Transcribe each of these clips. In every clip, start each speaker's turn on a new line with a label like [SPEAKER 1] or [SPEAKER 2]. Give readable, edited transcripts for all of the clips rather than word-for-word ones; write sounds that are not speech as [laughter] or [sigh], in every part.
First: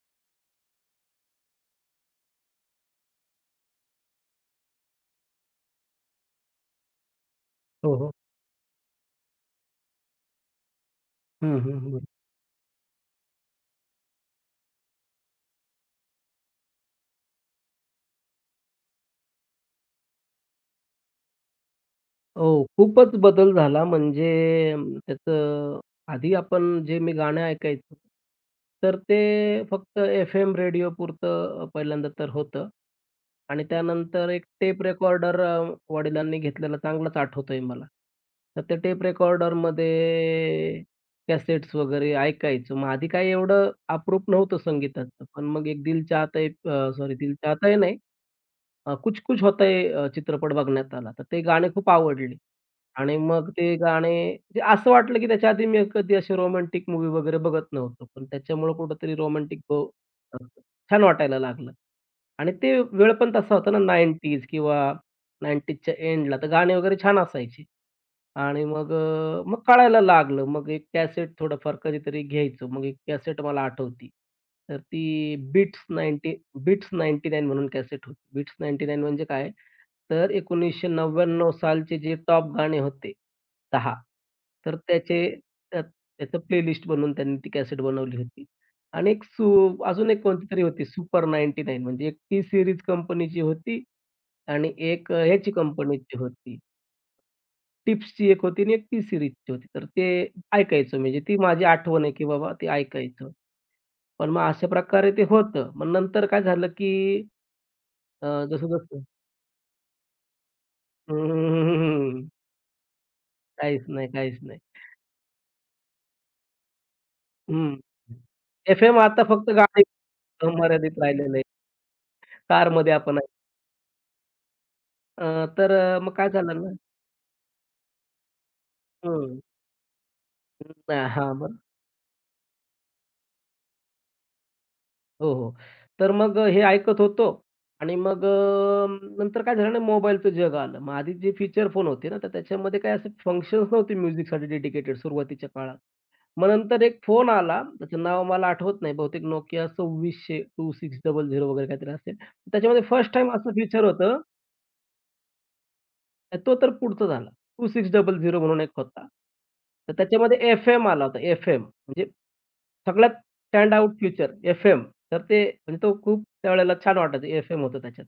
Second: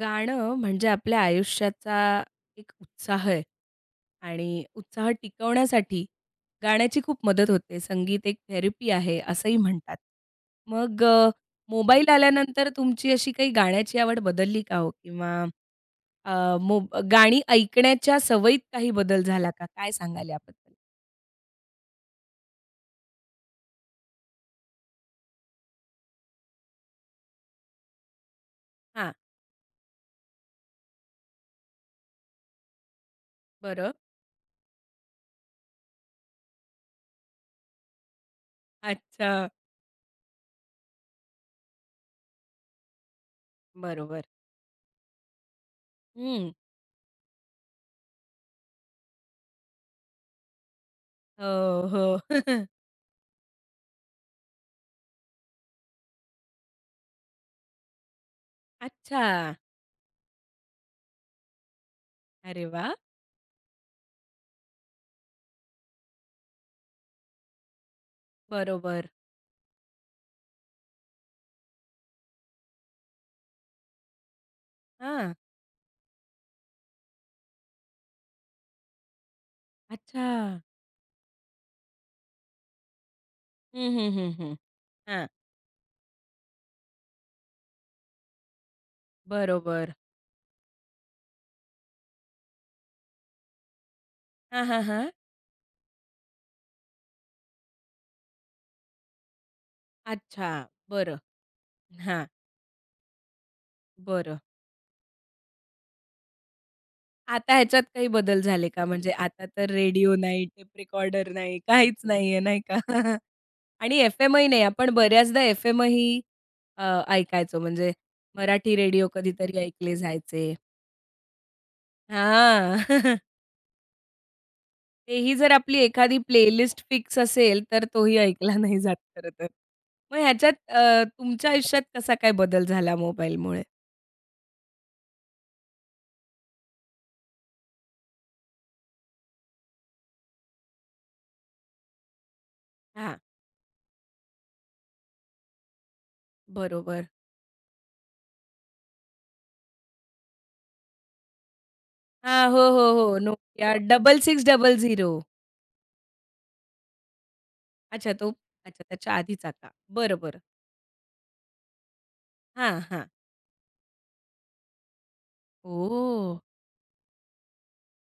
[SPEAKER 1] गाणं म्हणजे आपल्या आयुष्याचा एक उत्साह आहे आणि उत्साह टिकवण्यासाठी गाण्याची खूप मदत होते.
[SPEAKER 2] हो, हो.
[SPEAKER 1] संगीत एक थेरपी आहे असंही म्हणतात. मग
[SPEAKER 2] हं, हं, हं.
[SPEAKER 1] मोबाईल आल्यानंतर तुमची अशी काही गाण्याची आवड बदलली का हो? किंवा अ, मोब गाणी ऐकण्याच्या सवयीत काही बदल झाला का? काय सांगाल याबद्दल?
[SPEAKER 2] हो, खूपच बदल झाला म्हणजे त्याचं आधी आपण जे मी गाणं ऐकायचो, तर
[SPEAKER 1] हां.
[SPEAKER 2] ते फक्त एफ-एम रेडिओपुरतं पहिल्यांदा तर होतं आणि
[SPEAKER 1] बरं.
[SPEAKER 2] त्यानंतर एक टेप रेकॉर्डर वडिलांनी घेतलेला चांगलाच आठवतोय मला. तर त्या टेप
[SPEAKER 1] अच्छा.
[SPEAKER 2] रेकॉर्डरमध्ये कॅसेट्स वगैरे ऐकायचो. मग आधी काही एवढं
[SPEAKER 1] बरोबर.
[SPEAKER 2] अप्रूप नव्हतं संगीताचं, पण मग एक दिल चाहता है,
[SPEAKER 1] हं.
[SPEAKER 2] सॉरी, दिल चाहता है नाही, कुछ कुछ होता है चित्रपट बघण्यात आला. तर ते गाणे
[SPEAKER 1] हो,
[SPEAKER 2] खूप
[SPEAKER 1] हो.
[SPEAKER 2] आवडले
[SPEAKER 1] [laughs]
[SPEAKER 2] आणि मग ते गाणे म्हणजे असं वाटलं, की त्याच्या आधी मी कधी असे रोमॅन्टिक मूव्ही वगैरे बघत नव्हतो. पण त्याच्यामुळं कुठेतरी
[SPEAKER 1] अच्छा.
[SPEAKER 2] रोमॅन्टिक छान वाटायला लागलं आणि
[SPEAKER 1] अरे
[SPEAKER 2] ते
[SPEAKER 1] वाह!
[SPEAKER 2] वेळ पण तसा होता ना 90s किंवा 90sच्या एंडला तर गाणे वगैरे छान असायचे. आणि मग
[SPEAKER 1] बरोबर.
[SPEAKER 2] अ, मग कळायला लागलं. मग एक कॅसेट थोडंफार कधीतरी घ्यायचो. मग एक कॅसेट मला आठवती. तर ती
[SPEAKER 1] हां.
[SPEAKER 2] बिट्स 99 म्हणून कॅसेट होती. बिट्स 99 म्हणजे काय?
[SPEAKER 1] अच्छा.
[SPEAKER 2] तर 1999 सालचे जे टॉप गाणे होते
[SPEAKER 1] हं,
[SPEAKER 2] 10.
[SPEAKER 1] हं, हं, हं.
[SPEAKER 2] तर
[SPEAKER 1] हां.
[SPEAKER 2] त्यात त्याचं प्लेलिस्ट बनवून त्यांनी ती कॅसेट बनवली होती. आणि एक सु
[SPEAKER 1] बरोबर.
[SPEAKER 2] अजून एक कोणती तरी होती सुपर 99 म्हणजे एक टी सीरीज कंपनीची होती
[SPEAKER 1] हां,
[SPEAKER 2] आणि
[SPEAKER 1] हां, हां.
[SPEAKER 2] एक ह्याची कंपनीची होती. टिप्सची एक होती आणि एक टी सीरीजची होती. तर ते
[SPEAKER 1] अच्छा,
[SPEAKER 2] ऐकायचो
[SPEAKER 1] बरं.
[SPEAKER 2] म्हणजे ती माझी आठवण आहे, की
[SPEAKER 1] हां.
[SPEAKER 2] बाबा ते ऐकायचं. पण
[SPEAKER 1] बरं.
[SPEAKER 2] मग अशा प्रकारे ते होतं. मग नंतर काय झालं, की
[SPEAKER 1] आता ह्याच्यात काही बदल झाले का?
[SPEAKER 2] जसं-जसं.
[SPEAKER 1] म्हणजे आता तर रेडिओ नाही, टेप
[SPEAKER 2] हं,
[SPEAKER 1] रेकॉर्डर
[SPEAKER 2] हं,
[SPEAKER 1] नाही, काहीच
[SPEAKER 2] हं, हं.
[SPEAKER 1] नाहीये नाही का? [laughs]
[SPEAKER 2] काहीच
[SPEAKER 1] आणि
[SPEAKER 2] नाही, काहीच
[SPEAKER 1] एफ-एमही
[SPEAKER 2] नाही.
[SPEAKER 1] नाही. आपण बऱ्याचदा एफ-एमही अ, ऐकायचो
[SPEAKER 2] हं.
[SPEAKER 1] म्हणजे मराठी
[SPEAKER 2] एफ-एम
[SPEAKER 1] रेडिओ
[SPEAKER 2] आता फक्त
[SPEAKER 1] कधीतरी
[SPEAKER 2] गाडी
[SPEAKER 1] ऐकले जायचे.
[SPEAKER 2] मर्यादित राहिलेलं आहे.
[SPEAKER 1] हां.
[SPEAKER 2] कारमध्ये आपण
[SPEAKER 1] [laughs] तेही जर
[SPEAKER 2] तर
[SPEAKER 1] आपली
[SPEAKER 2] मग
[SPEAKER 1] एखादी
[SPEAKER 2] काय झालं ना.
[SPEAKER 1] प्लेलिस्ट फिक्स असेल, तर तोही ऐकला नाही जात खरं
[SPEAKER 2] हं.
[SPEAKER 1] तर. मग ह्याच्यात तुमच्या
[SPEAKER 2] हां,
[SPEAKER 1] आयुष्यात कसा काय बदल झाला मोबाईलमुळे?
[SPEAKER 2] हो, हो. तर मग हे ऐकत होतो आणि नंतर काय झालं ना मोबाईलचं जग आलं. मग आधी जे फीचर फोन होते ना, तर त्याच्यामध्ये काय असे
[SPEAKER 1] हां,
[SPEAKER 2] फंक्शन्स नव्हते म्युझिकसाठी डेडिकेटेड सुरुवातीच्या काळात. मग नंतर एक
[SPEAKER 1] बरोबर.
[SPEAKER 2] फोन आला, त्याचं नाव मला आठवत नाही. बहुतेक Nokia 2600 वगैरे काहीतरी असेल.
[SPEAKER 1] हां, हो,
[SPEAKER 2] त्याच्यामध्ये
[SPEAKER 1] हो, हो.
[SPEAKER 2] फर्स्ट टाईम असं
[SPEAKER 1] Nokia
[SPEAKER 2] फीचर होतं.
[SPEAKER 1] 6600.
[SPEAKER 2] तो तर पुढचा झाला.
[SPEAKER 1] अच्छा तो
[SPEAKER 2] 2600 म्हणून एक
[SPEAKER 1] अच्छा
[SPEAKER 2] होता.
[SPEAKER 1] त्याच्या आधीचा का?
[SPEAKER 2] तर
[SPEAKER 1] बरं, बरं.
[SPEAKER 2] त्याच्यामध्ये एफ-एम आला होता, एफ-एम म्हणजे
[SPEAKER 1] हां, हां.
[SPEAKER 2] सगळ्यात स्टँड आउट फीचर एफ-एम. तर ते म्हणजे तो खूप
[SPEAKER 1] ओह!
[SPEAKER 2] त्यावेळेला छान वाटायचं एफ-एम होतं त्याच्यात.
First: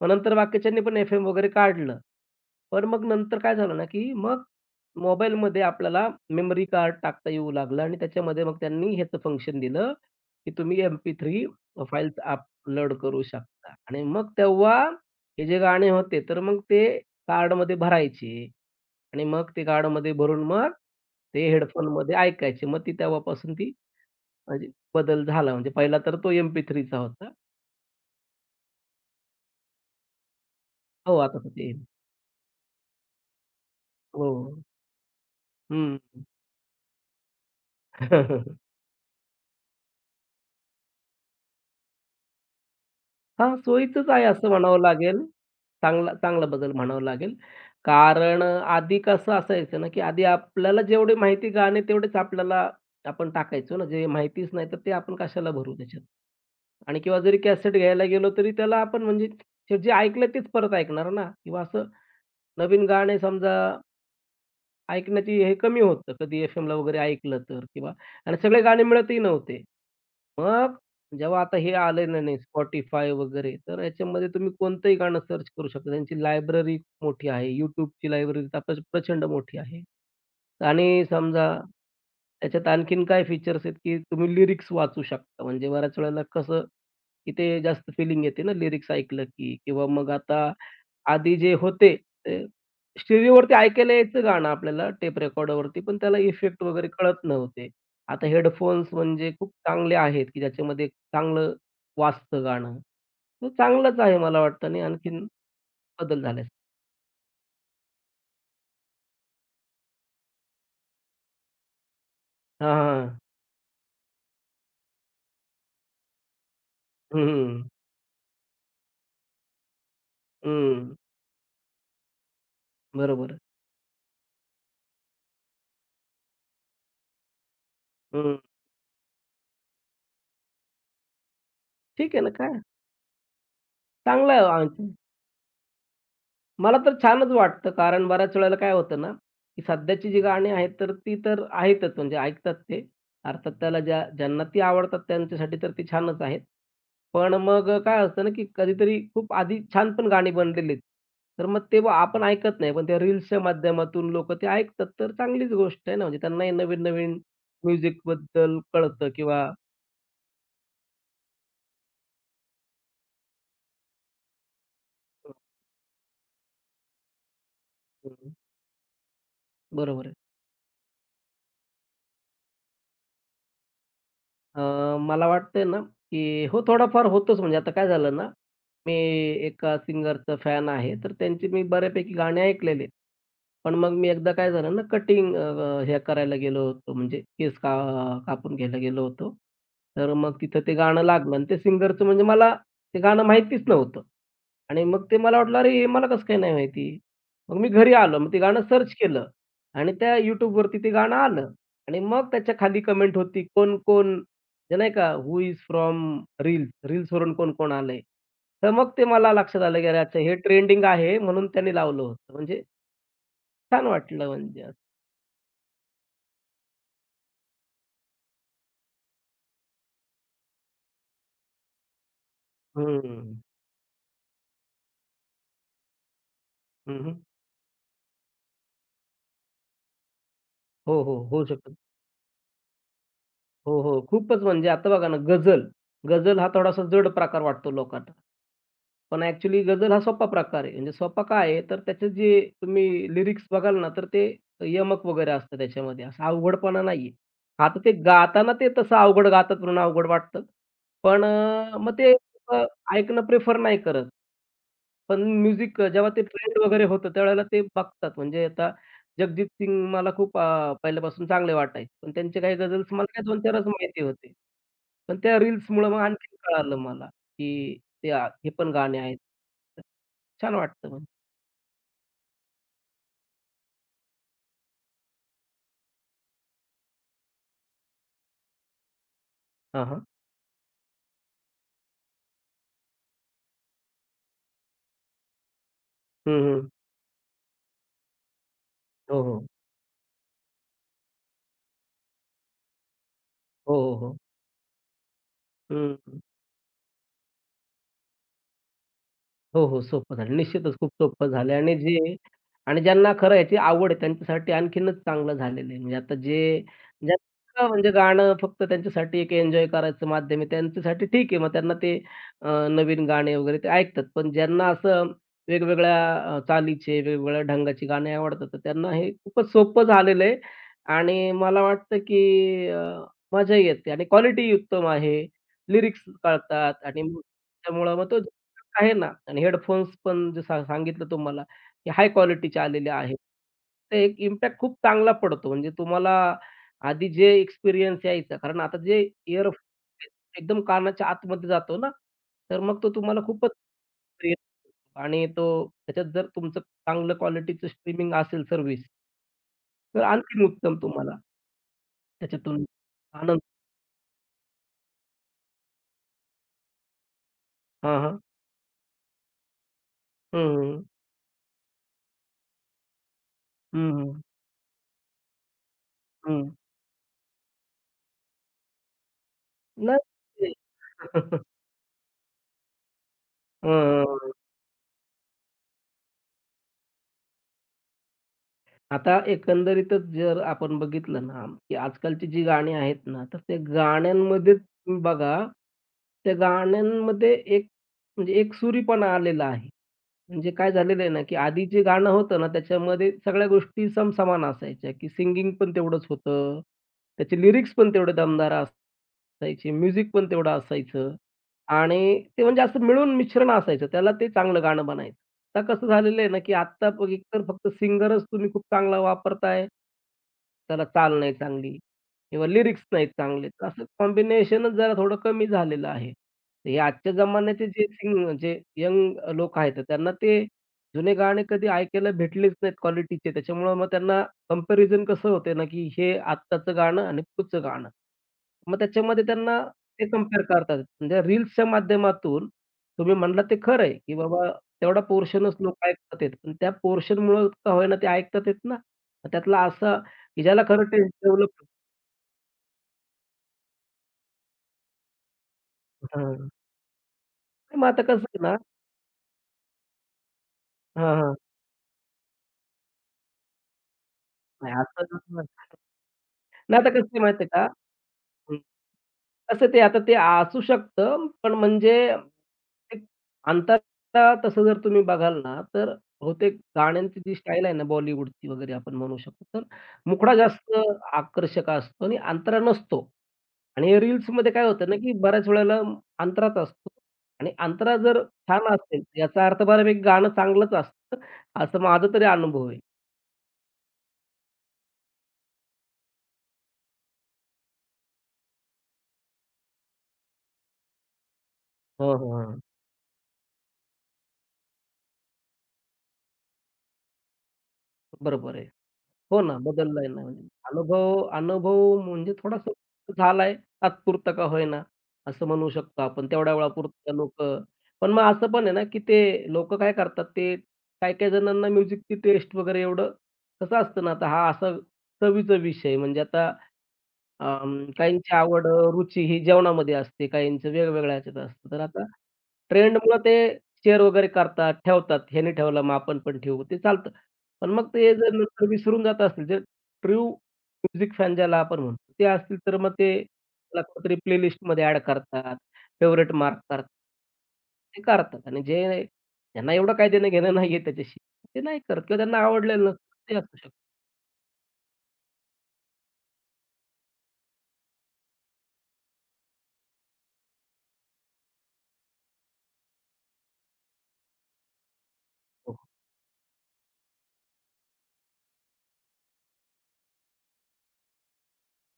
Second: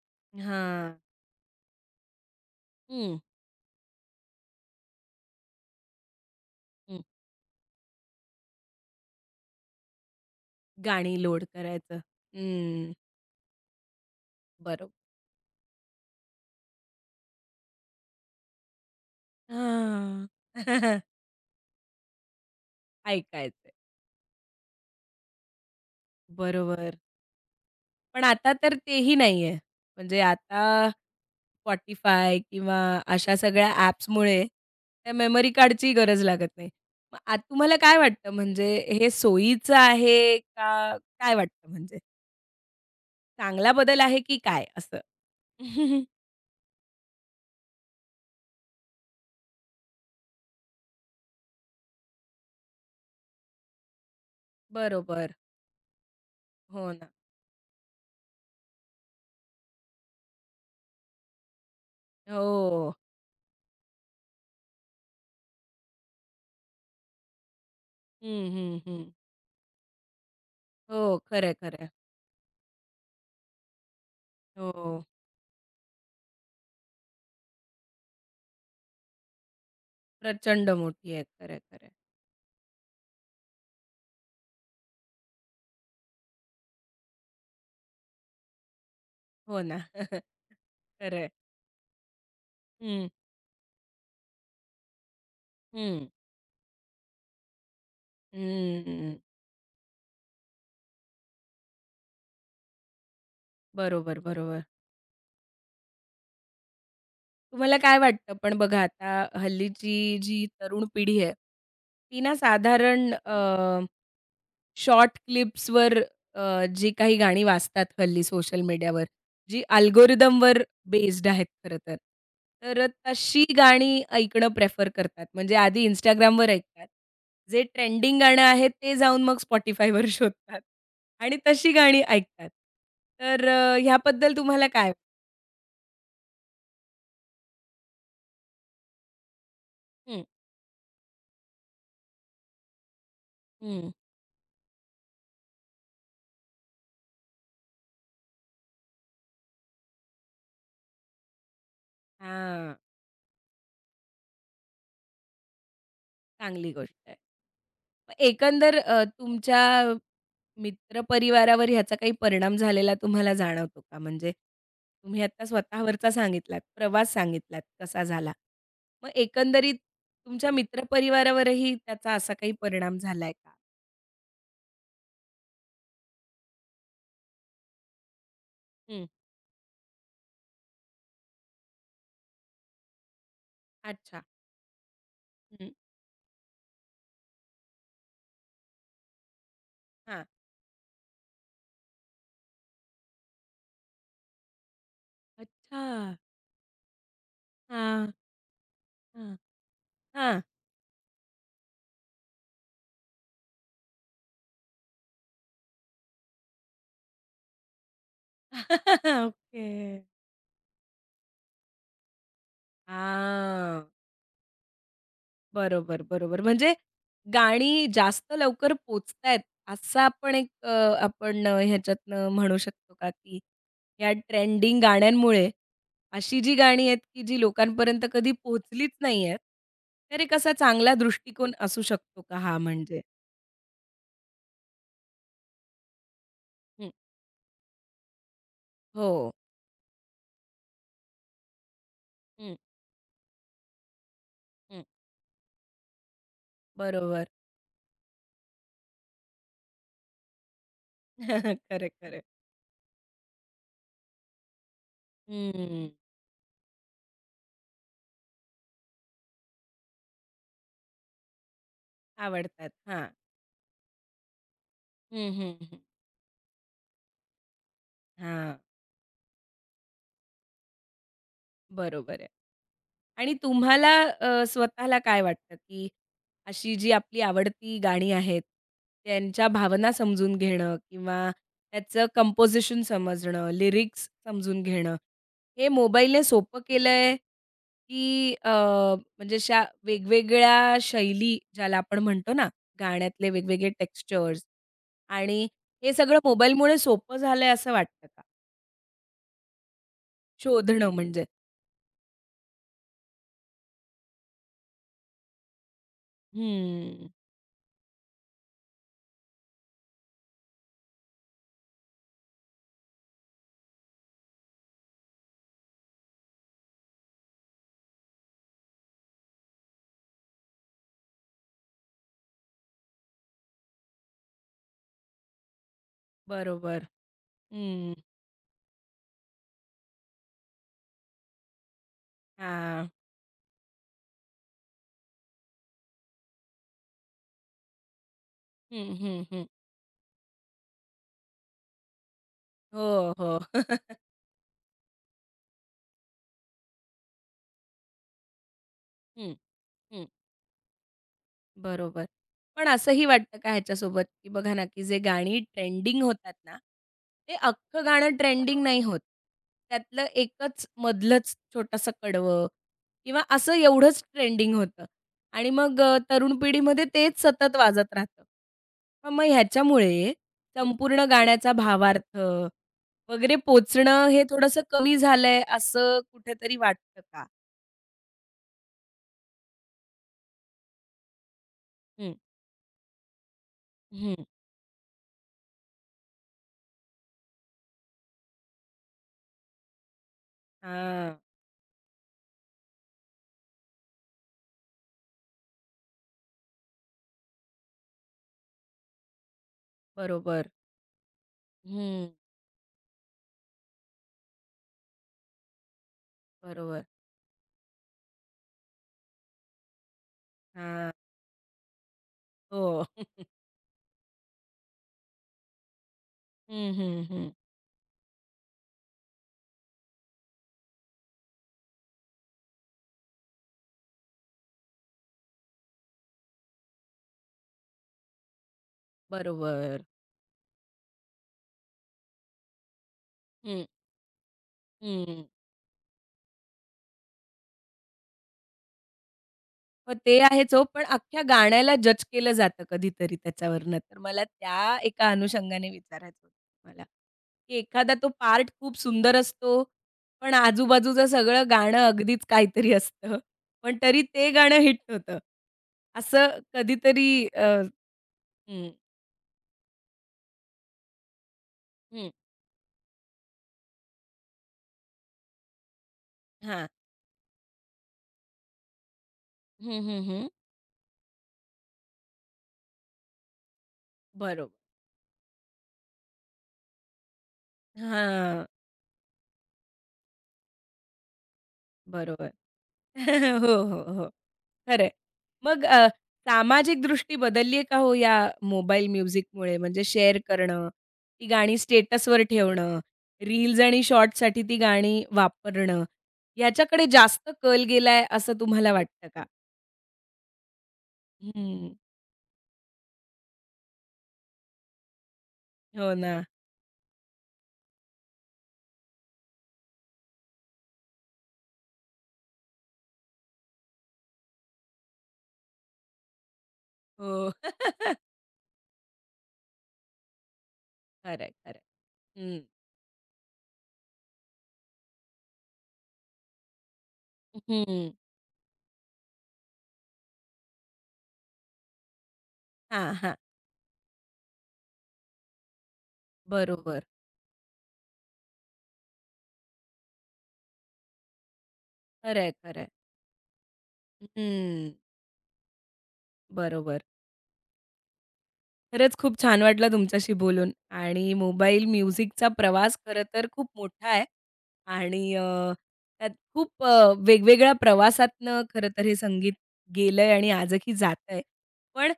[SPEAKER 2] मग नंतर बाकीच्यांनी
[SPEAKER 1] हां.
[SPEAKER 2] पण एफ-एम वगैरे काढलं. पण मग
[SPEAKER 1] हं,
[SPEAKER 2] नंतर काय झालं ना, की मग मोबाईलमध्ये आपल्याला मेमरी कार्ड
[SPEAKER 1] हं.
[SPEAKER 2] टाकता येऊ लागलं आणि त्याच्यामध्ये मग त्यांनी ह्याचं फंक्शन दिलं, की तुम्ही
[SPEAKER 1] गाणी लोड
[SPEAKER 2] MP3
[SPEAKER 1] करायचं.
[SPEAKER 2] फाईल्स
[SPEAKER 1] हं,
[SPEAKER 2] अपलोड करू शकता आणि मग तेव्हा
[SPEAKER 1] बरोबर.
[SPEAKER 2] हे जे गाणे होते, तर मग ते कार्डमध्ये भरायचे आणि मग ते कार्डमध्ये
[SPEAKER 1] हां.
[SPEAKER 2] भरून मग
[SPEAKER 1] [laughs]
[SPEAKER 2] ते हेडफोनमध्ये ऐकायचे. मग ती तेव्हापासून ती
[SPEAKER 1] ऐकायचंय.
[SPEAKER 2] म्हणजे बदल झाला. म्हणजे पहिला तर तो
[SPEAKER 1] बरोबर.
[SPEAKER 2] MP3चा होता.
[SPEAKER 1] पण आता तर तेही नाहीये. म्हणजे आता
[SPEAKER 2] हो, आता तर ते.
[SPEAKER 1] Spotify किंवा अशा सगळ्या
[SPEAKER 2] हो.
[SPEAKER 1] ॲप्समुळे त्या मेमरी कार्डचीही
[SPEAKER 2] हं.
[SPEAKER 1] गरज लागत नाही. मग तुम्हाला काय वाटतं
[SPEAKER 2] [laughs]
[SPEAKER 1] म्हणजे हे सोयीचं आहे का काय वाटतं म्हणजे?
[SPEAKER 2] हां,
[SPEAKER 1] चांगला बदल
[SPEAKER 2] सोयीचंच
[SPEAKER 1] आहे
[SPEAKER 2] आहे
[SPEAKER 1] की
[SPEAKER 2] असं
[SPEAKER 1] काय
[SPEAKER 2] म्हणावं
[SPEAKER 1] असं?
[SPEAKER 2] लागेल.
[SPEAKER 1] [laughs]
[SPEAKER 2] चांगला चांगला बदल म्हणावा लागेल. कारण आधी कसं असायचं ना, की आधी आपल्याला जेवढी माहिती गाणे तेवढेच आपल्याला आपण टाकायचो ना. जे माहितीच नाही तर ते आपण
[SPEAKER 1] बरोबर.
[SPEAKER 2] कशाला भरू त्याच्यात.
[SPEAKER 1] हो
[SPEAKER 2] आणि
[SPEAKER 1] ना.
[SPEAKER 2] किंवा जरी कॅसेट घ्यायला गेलो तरी त्याला आपण म्हणजे ते जे ऐकलं तेच परत ऐकणार ना किंवा असं नवीन
[SPEAKER 1] हो.
[SPEAKER 2] गाणे समजा ऐकण्याची हे कमी होतं. कधी एफ-एमला वगैरे ऐकलं तर किंवा आणि
[SPEAKER 1] हं,
[SPEAKER 2] सगळे
[SPEAKER 1] हं,
[SPEAKER 2] गाणे
[SPEAKER 1] हं.
[SPEAKER 2] मिळतही नव्हते. मग
[SPEAKER 1] हो.
[SPEAKER 2] जेव्हा
[SPEAKER 1] खरं
[SPEAKER 2] आता हे
[SPEAKER 1] आहे,
[SPEAKER 2] आलंय ना, नाही Spotify वगैरे, तर याच्यामध्ये तुम्ही कोणतंही
[SPEAKER 1] हो.
[SPEAKER 2] गाणं सर्च करू शकता. त्यांची लायब्ररी मोठी आहे. YouTubeची लायब्ररी तर प्रचंड मोठी आहे.
[SPEAKER 1] प्रचंड
[SPEAKER 2] आणि
[SPEAKER 1] मोठी आहे.
[SPEAKER 2] समजा
[SPEAKER 1] खरं आहे, खरं आहे.
[SPEAKER 2] त्याच्यात आणखीन काय फीचर्स आहेत, की तुम्ही लिरिक्स वाचू शकता. म्हणजे बऱ्याच वेळेला कसं, की ते जास्त फिलिंग येते ना लिरिक्स ऐकलं की
[SPEAKER 1] हो ना.
[SPEAKER 2] किंवा मग
[SPEAKER 1] [laughs]
[SPEAKER 2] आता
[SPEAKER 1] खरं आहे.
[SPEAKER 2] आधी जे होते ते
[SPEAKER 1] हं,
[SPEAKER 2] स्टिरिओवरती ऐकायला यायचं गाणं आपल्याला टेप रेकॉर्डरवरती, पण
[SPEAKER 1] हं.
[SPEAKER 2] त्याला इफेक्ट वगैरे कळत नव्हते. आता हेडफोन्स म्हणजे खूप चांगले आहेत, की ज्याच्यामध्ये चांगलं वाजतं गाणं. तो चांगलाच
[SPEAKER 1] बरोबर,
[SPEAKER 2] आहे मला
[SPEAKER 1] बरोबर.
[SPEAKER 2] वाटतं आणि आणखीन बदल झाले असतील.
[SPEAKER 1] तुम्हाला काय वाटतं पण बघा आता हल्लीची जी तरुण पिढी आहे, ती ना
[SPEAKER 2] हां, हां.
[SPEAKER 1] साधारण शॉर्ट क्लिप्सवर जी काही गाणी
[SPEAKER 2] हं,
[SPEAKER 1] वाजतात हल्ली सोशल मीडियावर, जी अल्गोरिदमवर
[SPEAKER 2] हं.
[SPEAKER 1] बेस्ड आहेत खरं तर. तर
[SPEAKER 2] बरोबर.
[SPEAKER 1] तशी गाणी ऐकणं प्रेफर करतात. म्हणजे आधी Instagramवर ऐकतात. जे ट्रेंडिंग
[SPEAKER 2] हं.
[SPEAKER 1] गाणं आहे ते जाऊन मग Spotifyवर [laughs] शोधतात आणि तशी गाणी
[SPEAKER 2] ठीक आहे ना,
[SPEAKER 1] ऐकतात.
[SPEAKER 2] काय
[SPEAKER 1] तर
[SPEAKER 2] चांगलं
[SPEAKER 1] ह्याबद्दल
[SPEAKER 2] आहे
[SPEAKER 1] तुम्हाला
[SPEAKER 2] आणखीन.
[SPEAKER 1] काय
[SPEAKER 2] मला तर छानच वाटतं, कारण बऱ्याच वेळेला काय होतं ना, की सध्याची जी
[SPEAKER 1] हं,
[SPEAKER 2] गाणी आहेत, तर ती तर आहेतच म्हणजे ऐकतात ते. अर्थात त्याला
[SPEAKER 1] हं.
[SPEAKER 2] ज्या ज्यांना ती आवडतात त्यांच्यासाठी तर ती छानच आहेत. पण काय असतं ना, की कधीतरी खूप आधी छान पण गाणी बनलेलीत. तर मग तेव्हा आपण ऐकत नाही,
[SPEAKER 1] हां,
[SPEAKER 2] पण त्या रील्सच्या माध्यमातून लोकं ते ऐकतात. तर चांगलीच गोष्ट आहे ना, म्हणजे त्यांनाही
[SPEAKER 1] चांगली गोष्ट आहे.
[SPEAKER 2] नवीन-नवीन म्युझिकबद्दल
[SPEAKER 1] एकंदर
[SPEAKER 2] कळतं किंवा
[SPEAKER 1] तुमच्या मित्रपरिवारावर ह्याचा काही परिणाम झालेला तुम्हाला जाणवतो का? म्हणजे तुम्ही आता स्वतःवरचा सांगितलात, प्रवास सांगितलात कसा झाला.
[SPEAKER 2] हं,
[SPEAKER 1] मग एकंदरीत
[SPEAKER 2] बरोबर आहे.
[SPEAKER 1] तुमच्या मित्रपरिवारावरही त्याचा असा काही परिणाम झालाय का?
[SPEAKER 2] मला वाटतंय ना, की हो, थोडाफार होतोच. म्हणजे आता काय झालं ना, मी
[SPEAKER 1] हं.
[SPEAKER 2] एका सिंगरचा फॅन आहे, तर त्यांची मी बऱ्यापैकी गाणी ऐकलेली आहेत. पण मग मी
[SPEAKER 1] अच्छा.
[SPEAKER 2] एकदा काय झालं ना कटिंग
[SPEAKER 1] हं.
[SPEAKER 2] हे करायला गेलो होतो म्हणजे केस का कापून घ्यायला गेलो होतो. तर
[SPEAKER 1] हां.
[SPEAKER 2] मग तिथं ते गाणं लागलं आणि ते सिंगरचं म्हणजे मला ते गाणं माहितीच नव्हतं आणि मग ते मला वाटलं, "अरे, हे मला
[SPEAKER 1] अच्छा.
[SPEAKER 2] कसं काय नाही माहिती?" मग मी घरी
[SPEAKER 1] हां,
[SPEAKER 2] आलो. मग ते गाणं सर्च केलं
[SPEAKER 1] हां,
[SPEAKER 2] आणि त्या
[SPEAKER 1] हां.
[SPEAKER 2] YouTubeवरती ते गाणं आलं आणि मग त्याच्या खाली कमेंट होती, कोण-कोण म्हणजे नाही का, हू इज फ्रॉम रील्स, रील्सवरून कोण-कोण आलंय. तर मग ते
[SPEAKER 1] [laughs]
[SPEAKER 2] मला लक्षात आलं, की "अरे,
[SPEAKER 1] ओके.
[SPEAKER 2] अच्छा हे ट्रेंडिंग आहे म्हणून त्याने लावलं होतं." म्हणजे
[SPEAKER 1] हां.
[SPEAKER 2] छान वाटलं म्हणजे.
[SPEAKER 1] बरोबर, बरोबर. म्हणजे गाणी जास्त लवकर पोहोचतायत, असा आपण एक आपण ह्याच्यातनं म्हणू शकतो का, की
[SPEAKER 2] हं.
[SPEAKER 1] या ट्रेंडिंग गाण्यांमुळे अशी जी गाणी आहेत,
[SPEAKER 2] हं,
[SPEAKER 1] की
[SPEAKER 2] हं.
[SPEAKER 1] जी लोकांपर्यंत कधी पोहोचलीच नाही आहेत, तर एक असा चांगला
[SPEAKER 2] हो, हो. होऊ
[SPEAKER 1] दृष्टिकोन
[SPEAKER 2] शकतं.
[SPEAKER 1] असू शकतो का हा म्हणजे?
[SPEAKER 2] हो, हो. खूपच म्हणजे आता बघा ना गझल. गझल हा थोडासा
[SPEAKER 1] हं.
[SPEAKER 2] जड प्रकार वाटतो लोकांना.
[SPEAKER 1] हो.
[SPEAKER 2] पण ॲक्चुअली गझल हा सोपा प्रकार आहे. म्हणजे सोपा काय आहे तर त्याचे जे
[SPEAKER 1] हं,
[SPEAKER 2] तुम्ही लिरिक्स बघाल ना तर ते
[SPEAKER 1] हं.
[SPEAKER 2] यमक वगैरे असतं त्याच्यामध्ये. असा अवघडपणा नाहीये.
[SPEAKER 1] बरोबर.
[SPEAKER 2] आता ते गाताना ते तसं अवघड गातात म्हणून अवघड वाटतं. पण
[SPEAKER 1] [laughs] खरं,
[SPEAKER 2] मग ते
[SPEAKER 1] खरं.
[SPEAKER 2] अ, ऐकणं प्रिफर नाही करत. पण म्युझिक
[SPEAKER 1] हं.
[SPEAKER 2] जेव्हा ते ट्रेंड वगैरे होतं, त्यावेळेला ते बघतात. म्हणजे आता जगजीत सिंग मला खूप पहिल्यापासून चांगले वाटायचे. पण त्यांचे काही
[SPEAKER 1] आवडतात.
[SPEAKER 2] गझल्स मला
[SPEAKER 1] हां.
[SPEAKER 2] काय 2-4च माहिती होते. पण
[SPEAKER 1] हं,
[SPEAKER 2] त्या
[SPEAKER 1] हं, हं.
[SPEAKER 2] रील्समुळं मग आणखीन कळालं मला, की ते हे
[SPEAKER 1] हां.
[SPEAKER 2] पण गाणे आहेत. छान वाटतं मग.
[SPEAKER 1] बरोबर आहे. आणि तुम्हाला स्वतःला काय वाटतं, की अशी जी आपली आवडती गाणी आहेत, त्यांच्या
[SPEAKER 2] हां,
[SPEAKER 1] भावना
[SPEAKER 2] हां.
[SPEAKER 1] समजून घेणं किंवा त्याचं कंपोझिशन समजणं, लिरिक्स समजून घेणं, हे मोबाईलने
[SPEAKER 2] हं,
[SPEAKER 1] सोपं
[SPEAKER 2] हं.
[SPEAKER 1] केलंय, की
[SPEAKER 2] हो,
[SPEAKER 1] म्हणजे
[SPEAKER 2] हो.
[SPEAKER 1] अशा वेगवेगळ्या शैली ज्याला आपण म्हणतो ना, गाण्यातले वेगवेगळे
[SPEAKER 2] हो, हो, हो.
[SPEAKER 1] टेक्स्चर्स आणि हे
[SPEAKER 2] हं.
[SPEAKER 1] सगळं मोबाईलमुळे सोपं झालंय असं वाटतं का?
[SPEAKER 2] हो, हो. सोपं झालं. निश्चितच
[SPEAKER 1] शोधणं
[SPEAKER 2] खूप
[SPEAKER 1] म्हणजे?
[SPEAKER 2] सोपं झालं आणि जे आणि ज्यांना खरं याची आवड आहे त्यांच्यासाठी आणखीनच चांगलं झालेलं आहे. म्हणजे आता जे
[SPEAKER 1] हं,
[SPEAKER 2] ज्यांना [unintelligible] म्हणजे गाणं फक्त त्यांच्यासाठी एक एन्जॉय करायचं माध्यम आहे, त्यांच्यासाठी ठीक आहे. मग त्यांना ते नवीन गाणे वगैरे ते ऐकतात. पण ज्यांना असं वेगवेगळ्या चालीचे, वेगवेगळ्या ढंगाची गाणी आवडतात, तर त्यांना हे खूपच सोपं झालेलं आहे आणि मला वाटतं की अ, मजाही येते आणि क्वालिटी उत्तम आहे. लिरिक्स कळतात
[SPEAKER 1] बरोबर.
[SPEAKER 2] आणि मग
[SPEAKER 1] हं,
[SPEAKER 2] त्यामुळं मग तो आहे ना आणि हेडफोन्स पण जे सांगितलं तुम्हाला, की हाय क्वालिटीचे
[SPEAKER 1] हां.
[SPEAKER 2] आलेले आहेत. ते एक इम्पॅक्ट खूप चांगला पडतो. म्हणजे तुम्हाला आधी जे एक्सपिरियन्स यायचा कारण आता
[SPEAKER 1] हं,
[SPEAKER 2] जे
[SPEAKER 1] हं, हं.
[SPEAKER 2] इअरफोन एकदम कानाच्या आतमध्ये जातो ना, तर मग तो
[SPEAKER 1] हो,
[SPEAKER 2] तुम्हाला
[SPEAKER 1] हो.
[SPEAKER 2] खूपच [laughs]
[SPEAKER 1] [laughs]
[SPEAKER 2] प्रिय. आणि तो त्याच्यात जर तुमचं चांगलं क्वालिटीचं स्ट्रीमिंग असेल सर्व्हिस,
[SPEAKER 1] हं,
[SPEAKER 2] तर
[SPEAKER 1] हं.
[SPEAKER 2] आणखीन उत्तम तुम्हाला
[SPEAKER 1] बरोबर.
[SPEAKER 2] त्याच्यातून
[SPEAKER 1] पण असंही वाटतं
[SPEAKER 2] आनंद.
[SPEAKER 1] का ह्याच्यासोबत, की बघा ना, की जे गाणी ट्रेंडिंग होतात ना, ते अख्खं
[SPEAKER 2] हां,
[SPEAKER 1] गाणं
[SPEAKER 2] हां.
[SPEAKER 1] ट्रेंडिंग नाही होत. त्यातलं
[SPEAKER 2] हं,
[SPEAKER 1] एकच
[SPEAKER 2] हं.
[SPEAKER 1] मधलंच छोटंसं कडवं किंवा असं
[SPEAKER 2] हं,
[SPEAKER 1] एवढंच
[SPEAKER 2] हं.
[SPEAKER 1] ट्रेंडिंग होतं आणि मग तरुण पिढीमध्ये तेच सतत वाजत राहतं. पण मग ह्याच्यामुळे
[SPEAKER 2] नाही.
[SPEAKER 1] संपूर्ण
[SPEAKER 2] [laughs]
[SPEAKER 1] गाण्याचा भावार्थ वगैरे पोचणं हे
[SPEAKER 2] हं.
[SPEAKER 1] थोडंसं कमी झालंय असं कुठेतरी वाटतं का?
[SPEAKER 2] आता एकंदरीतच जर आपण बघितलं ना, की आजकालची जी गाणी आहेत ना, तर त्या
[SPEAKER 1] हं.
[SPEAKER 2] गाण्यांमध्येच तुम्ही बघा, त्या गाण्यांमध्ये एक म्हणजे एकसुरीपणा आलेला आहे. म्हणजे काय झालेलं आहे
[SPEAKER 1] हां,
[SPEAKER 2] ना, की आधी जे गाणं होतं ना, त्याच्यामध्ये सगळ्या गोष्टी समसमान असायच्या, की सिंगिंग पण तेवढंच होतं. त्याचे लिरिक्स पण तेवढे दमदार असायचे, म्युझिक पण
[SPEAKER 1] बरोबर.
[SPEAKER 2] तेवढं असायचं
[SPEAKER 1] हं.
[SPEAKER 2] आणि ते म्हणजे असं मिळून मिश्रण असायचं. त्याला ते चांगलं गाणं बनायचं. आता कसं झालेलं आहे ना, की
[SPEAKER 1] बरोबर.
[SPEAKER 2] आत्ता एकतर फक्त सिंगरच तुम्ही खूप चांगला वापरताय. त्याला
[SPEAKER 1] हां,
[SPEAKER 2] चाल नाही चांगली किंवा लिरिक्स
[SPEAKER 1] हो.
[SPEAKER 2] नाहीत
[SPEAKER 1] [laughs]
[SPEAKER 2] चांगले. तर असं कॉम्बिनेशनच जरा थोडं कमी झालेलं आहे.
[SPEAKER 1] हं,
[SPEAKER 2] हे
[SPEAKER 1] हं,
[SPEAKER 2] आजच्या
[SPEAKER 1] हं.
[SPEAKER 2] जमान्याचे जे यंग लोक आहेत, तर त्यांना ते जुने गाणे कधी ऐकायला भेटलेच नाहीत क्वालिटीचे. त्याच्यामुळं मग त्यांना कंपॅरिझन कसं होते ना, की हे आत्ताचं गाणं आणि पुढचं गाणं. मग त्याच्यामध्ये त्यांना
[SPEAKER 1] बरोबर.
[SPEAKER 2] ते कंपेअर करतात. म्हणजे रील्सच्या माध्यमातून तुम्ही म्हणलात ते
[SPEAKER 1] हं,
[SPEAKER 2] खरं आहे, की बाबा तेवढा
[SPEAKER 1] हं.
[SPEAKER 2] पोर्शनच लोकं ऐकतात आहेत. पण त्या पोर्शनमुळं का होईना ते ऐकतात आहेत ना. मग त्यातला
[SPEAKER 1] मग
[SPEAKER 2] असा
[SPEAKER 1] ते
[SPEAKER 2] की
[SPEAKER 1] आहेच हो,
[SPEAKER 2] ज्याला
[SPEAKER 1] पण
[SPEAKER 2] खरं टेस्ट
[SPEAKER 1] अख्ख्या
[SPEAKER 2] डेव्हलप.
[SPEAKER 1] गाण्याला जज केलं जातं कधीतरी त्याच्यावरनं. तर मला त्या एका अनुषंगाने विचारायचं होतं
[SPEAKER 2] हां.
[SPEAKER 1] तुम्हाला, की
[SPEAKER 2] मग
[SPEAKER 1] एखादा
[SPEAKER 2] आता
[SPEAKER 1] तो
[SPEAKER 2] कसं आहे
[SPEAKER 1] पार्ट
[SPEAKER 2] ना.
[SPEAKER 1] खूप सुंदर असतो, पण आजूबाजूचं
[SPEAKER 2] हां, हां.
[SPEAKER 1] सगळं गाणं अगदीच काहीतरी असतं. पण तरी ते गाणं
[SPEAKER 2] नाही
[SPEAKER 1] हिट
[SPEAKER 2] असं
[SPEAKER 1] होतं. असं
[SPEAKER 2] नाही आता कसं
[SPEAKER 1] कधीतरी
[SPEAKER 2] आहे
[SPEAKER 1] अ
[SPEAKER 2] माहिती आहे का? हं.
[SPEAKER 1] हं,
[SPEAKER 2] कसं ते आता ते असू शकतं, पण म्हणजे
[SPEAKER 1] हं.
[SPEAKER 2] ते अंततः तसं जर तुम्ही बघाल ना, तर बहुतेक
[SPEAKER 1] हां.
[SPEAKER 2] गाण्यांची जी स्टाईल आहे ना, बॉलिवूडची वगैरे आपण म्हणू शकतो, तर
[SPEAKER 1] हं, हं, हं.
[SPEAKER 2] मुखडा जास्त आकर्षक असतो आणि अंतरा नसतो. आणि
[SPEAKER 1] बरोबर.
[SPEAKER 2] रील्समध्ये काय होतं ना, की बऱ्याच वेळेला अंतराच असतो आणि अंतरा जर
[SPEAKER 1] हां,
[SPEAKER 2] छान असेल, याचा अर्थ बऱ्यापैकी गाणं चांगलंच असतं, असं माझा तरी
[SPEAKER 1] बरोबर.
[SPEAKER 2] अनुभव आहे.
[SPEAKER 1] [laughs] हो, हो, हो. खरं मग सामाजिक दृष्टी बदलली आहे का हो या मोबाईल म्युझिकमुळे? म्हणजे शेअर करणं, ती गाणी
[SPEAKER 2] हो,
[SPEAKER 1] स्टेटसवर
[SPEAKER 2] हो, हां.
[SPEAKER 1] ठेवणं, रील्स आणि शॉर्ट्ससाठी ती गाणी वापरणं, याच्याकडे जास्त कल गेलाय असं
[SPEAKER 2] बरोबर आहे.
[SPEAKER 1] तुम्हाला वाटतं का?
[SPEAKER 2] हो ना, बदललाय ना. म्हणजे अनुभव
[SPEAKER 1] हं.
[SPEAKER 2] अनुभव म्हणजे थोडासा झालाय, तात्पुरता का होईना, असं म्हणू
[SPEAKER 1] हो
[SPEAKER 2] शकतो
[SPEAKER 1] ना.
[SPEAKER 2] आपण. तेवढ्या वेळापुरतं लोकं, पण मग असं पण आहे ना, की ते लोक काय करतात, ते काही-काही जणांना म्युझिकची टेस्ट वगैरे एवढं कसं असतं ना, आता हा असा चवीचा विषय म्हणजे आता
[SPEAKER 1] हो. [laughs]
[SPEAKER 2] काहींची आवड, रुची ही जेवणामध्ये असते, काहींचं
[SPEAKER 1] खरं
[SPEAKER 2] वेगवेगळ्या
[SPEAKER 1] आहे,
[SPEAKER 2] ह्याच्यात
[SPEAKER 1] खरं
[SPEAKER 2] असतं. तर आता
[SPEAKER 1] आहे. हं.
[SPEAKER 2] ट्रेंडमुळं ते शेअर वगैरे करतात, ठेवतात. ह्याने ठेवला मग आपण पण ठेवू, ते चालतं. पण मग
[SPEAKER 1] हं.
[SPEAKER 2] ते जर नंतर विसरून जात असतील, तर ट्रू म्युझिक फॅन ज्याला आपण म्हणतो, ते असतील तर मग
[SPEAKER 1] हां,
[SPEAKER 2] ते
[SPEAKER 1] हां.
[SPEAKER 2] त्याला कुठेतरी प्लेलिस्टमध्ये ॲड करतात, फेव्हरेट मार्क
[SPEAKER 1] बरोबर.
[SPEAKER 2] करतात. ते करतात आणि जे ज्यांना एवढं काही देणं-घेणं नाहीये त्याच्याशी, ते नाही करत किंवा
[SPEAKER 1] खरं आहे,
[SPEAKER 2] त्यांना
[SPEAKER 1] खरं
[SPEAKER 2] आवडलेलं नसतं, ते असू शकतं.
[SPEAKER 1] बरोबर. खरंच खूप छान वाटलं तुमच्याशी बोलून आणि मोबाईल म्युझिकचा प्रवास खरं तर खूप मोठा आहे आणि
[SPEAKER 2] हो,
[SPEAKER 1] त्यात खूप वेगवेगळ्या प्रवासातनं खरं तर हे संगीत गेलंय आणि आजही जातंय. पण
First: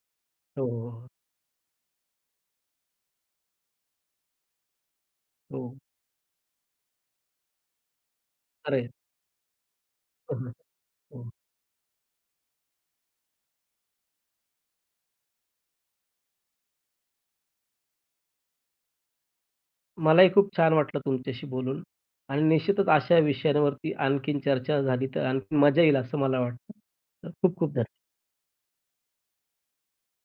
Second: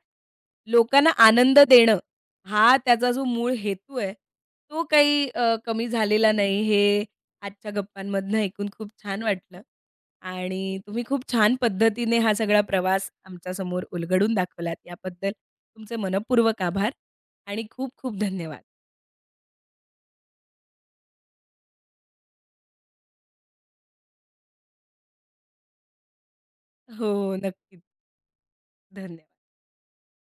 [SPEAKER 2] हो, हो,
[SPEAKER 1] लोकांना आनंद देणं, हा त्याचा जो मूळ हेतू आहे, तो काही
[SPEAKER 2] हो.
[SPEAKER 1] कमी झालेला नाही हे आजच्या गप्पांमधनं ऐकून खूप छान वाटलं.
[SPEAKER 2] हो, हो.
[SPEAKER 1] आणि तुम्ही खूप
[SPEAKER 2] हो.
[SPEAKER 1] छान पद्धतीने हा सगळा प्रवास आमच्यासमोर उलगडून दाखवलात. याबद्दल तुमचे मनःपूर्वक आभार आणि खूप खूप धन्यवाद.
[SPEAKER 2] मलाही खूप छान वाटलं तुमच्याशी बोलून आणि निश्चितच अशा विषयांवरती आणखीन चर्चा झाली तर आणखीन मजा येईल असं मला वाटतं.
[SPEAKER 1] हो,
[SPEAKER 2] तर खूप खूप
[SPEAKER 1] नक्कीच.
[SPEAKER 2] धन्यवाद.
[SPEAKER 1] धन्यवाद.